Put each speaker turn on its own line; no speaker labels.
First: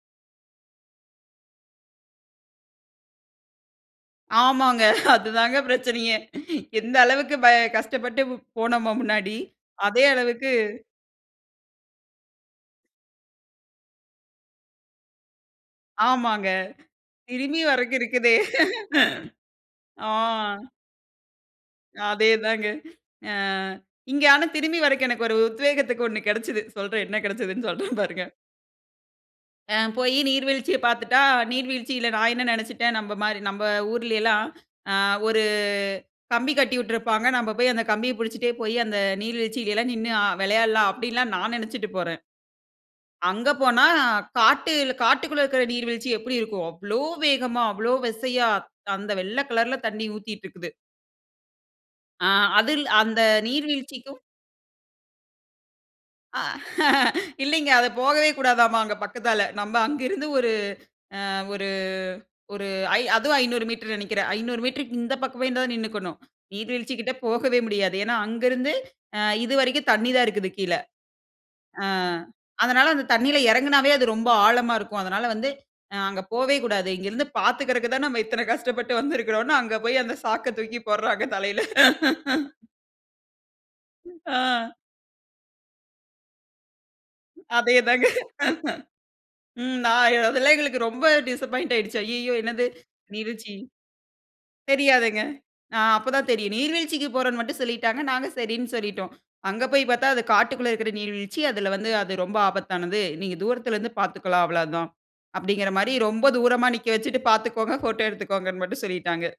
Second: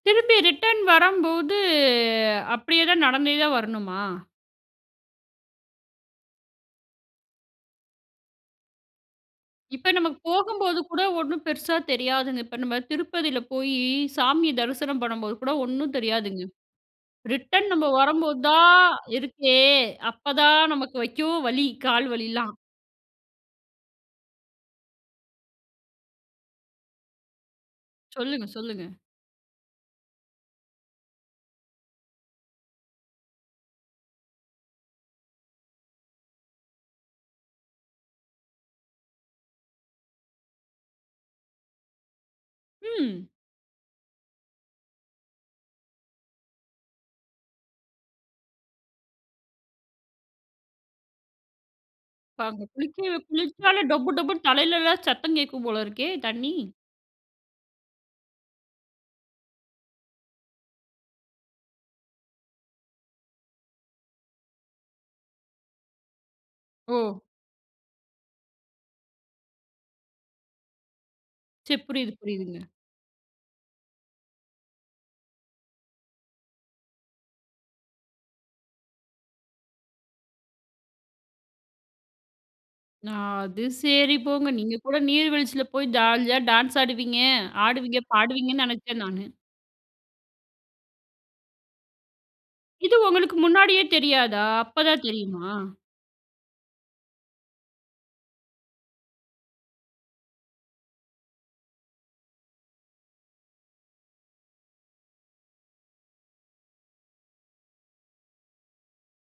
திருப்பி ரிட்டர்ன் வரம்போது அப்டியே தான் நடந்தே தான் வரணுமா?
ஆமாங்க. அதுதாங்க பிரச்சனையே. எந்த அளவுக்கு ப கஷ்டப்பட்டு போனோமா முன்னாடி,
இப்ப
அதே
நமக்கு
அளவுக்கு.
போகும்போது கூட ஒண்ணும் பெருசா தெரியாதுங்க. இப்ப நம்ம திருப்பதியில போய் சாமிய தரிசனம் பண்ணம்போது கூட ஒண்ணும் தெரியாதுங்க.
ஆமாங்க. திரும்பி
ரிட்டர்ன் நம்ம
வரைக்கும் இருக்குதே,
வரும்போது தான் இருக்கே.
ஆ.
அப்பதான் நமக்கு ஐயோ வலி, கால்
அதே
வலில்லாம்.
தாங்க. அ இங்க ஆனா திரும்பி வரைக்கும் எனக்கு ஒரு உத்வேகத்திற்கு ஒண்ணு கெடைச்சது. சொல்றேன் என்ன கெடைச்சதுன்னு சொல்றேன் பாருங்க.
சொல்லுங்க, சொல்லுங்க.
அ போய் நீர்வீழ்ச்சிய பார்த்துட்டா நீர்வீழ்ச்சியில நான் என்ன நெனைச்சிட்டேன், நம்ப மாரி நம்ப ஊர்லேலாம், அ ஒரு கம்பி கட்டி விட்டுருப்பாங்க. நம்ம போய் அந்த கம்பிய புடிச்சிட்டே போயி, அந்த நீர்வீழ்ச்சியிலலாம் நின்னு அ வெளையாடலாம் அப்டின்லாம் நான் நெனைச்சிட்டு போறேன்.
ம்.
அங்க போனா காட்டு காட்டுக்குள்ள இருக்கிற நீர்வீழ்ச்சி எப்டி இருக்கும்? அவ்ளோ வேகமா, அவ்ளோ வெசையா அந்த வெள்ள கலர்ல தண்ணீ ஊத்திட்டு இருக்குது. ஆ
இப்ப அங்க
அதில்
குளிக்க
அந்த
குளிச்சாலே, டொப்பு
நீர்வீழ்ச்சிக்கும்.
டொப்புன்னு தலையிலலாம் சத்தம் கேட்கும் போல இருக்கே
ஆ
தண்ணி.
இல்லைங்க. அது போகவே கூடாதாம் அங்கே பக்கத்தால. நம்ம அங்கே இருந்து ஒரு அ ஒரு ஒரு ஐ அதுவும் 500 மீட்டர்ன்னு நெனைக்கிறேன். 500 மீட்டர் இந்த பக்கமே தான் நின்னுக்கனும். நீர்வீழ்ச்சி கிட்ட
ஓ!
போகவே முடியாது. ஏன்னா, அங்க இருந்து இது வரைக்கும் தண்ணீ தான் இருக்குது கீல.
சரி
ஆ
புரியுது, புரியுதுங்க.
அதனால அந்த தண்ணீர்ல எறங்கினாவே அது ரொம்ப ஆழமா இருக்கும். அதனால வந்து அ அங்க போவே கூடாது. "இங்கே இருந்து பார்த்துக்றதுக்கு தான் நாம் இத்தன கஷ்டப்பட்டு வந்திருக்கோம்ன்னு" அங்கே போய் அந்த சாக்க தூக்கி போட்றாங்க தலையில.
நான் அது சரி
ம்.
போங்க!
ஆ.
நீங்க கூட நீர்வீழ்ச்சியில போயி, ஜாலியா டான்ஸ் ஆடுவீங்க,
அதே
ஆடுவீங்க
தாங்க.
பாடுவீங்கன்னு நெனைச்சேன் நானு.
ம் நா அதெல்லாம் எங்களுக்கு ரொம்ப டிசப்பாயிண்ட் ஆயிடுச்சு. "ஐய்யயோ என்னது
இது உங்களுக்கு
நீர்வீழ்ச்சி?"
முன்னாடியே தெரியாதா? அப்ப தான்
தெரியாதுங்க.
தெரியுமா?
அ அப்போ தான் தெரியும். நீர்வீழ்ச்சிக்கு போறோம்ன்னு மட்டும் சொல்லிட்டாங்க நாங்க சரின்னு சொல்லிட்டோம். அங்கே போய் பார்த்தா அது காட்டுக்குள்ளே இருக்கிற நீர்வீழ்ச்சி அதில வந்து அது ரொம்ப ஆபத்தானது. "நீங்க தூரத்தில இருந்து பார்த்துக்கலாம் அவ்வளவு தான்"அப்டின்கிற மாதிரி ரொம்ப தூரமா நிக்க வச்சிட்டு பார்த்துக்கோங்க, போட்டோ எடுத்துக்கோங்கன்னு மட்டும் சொல்லிட்டாங்க.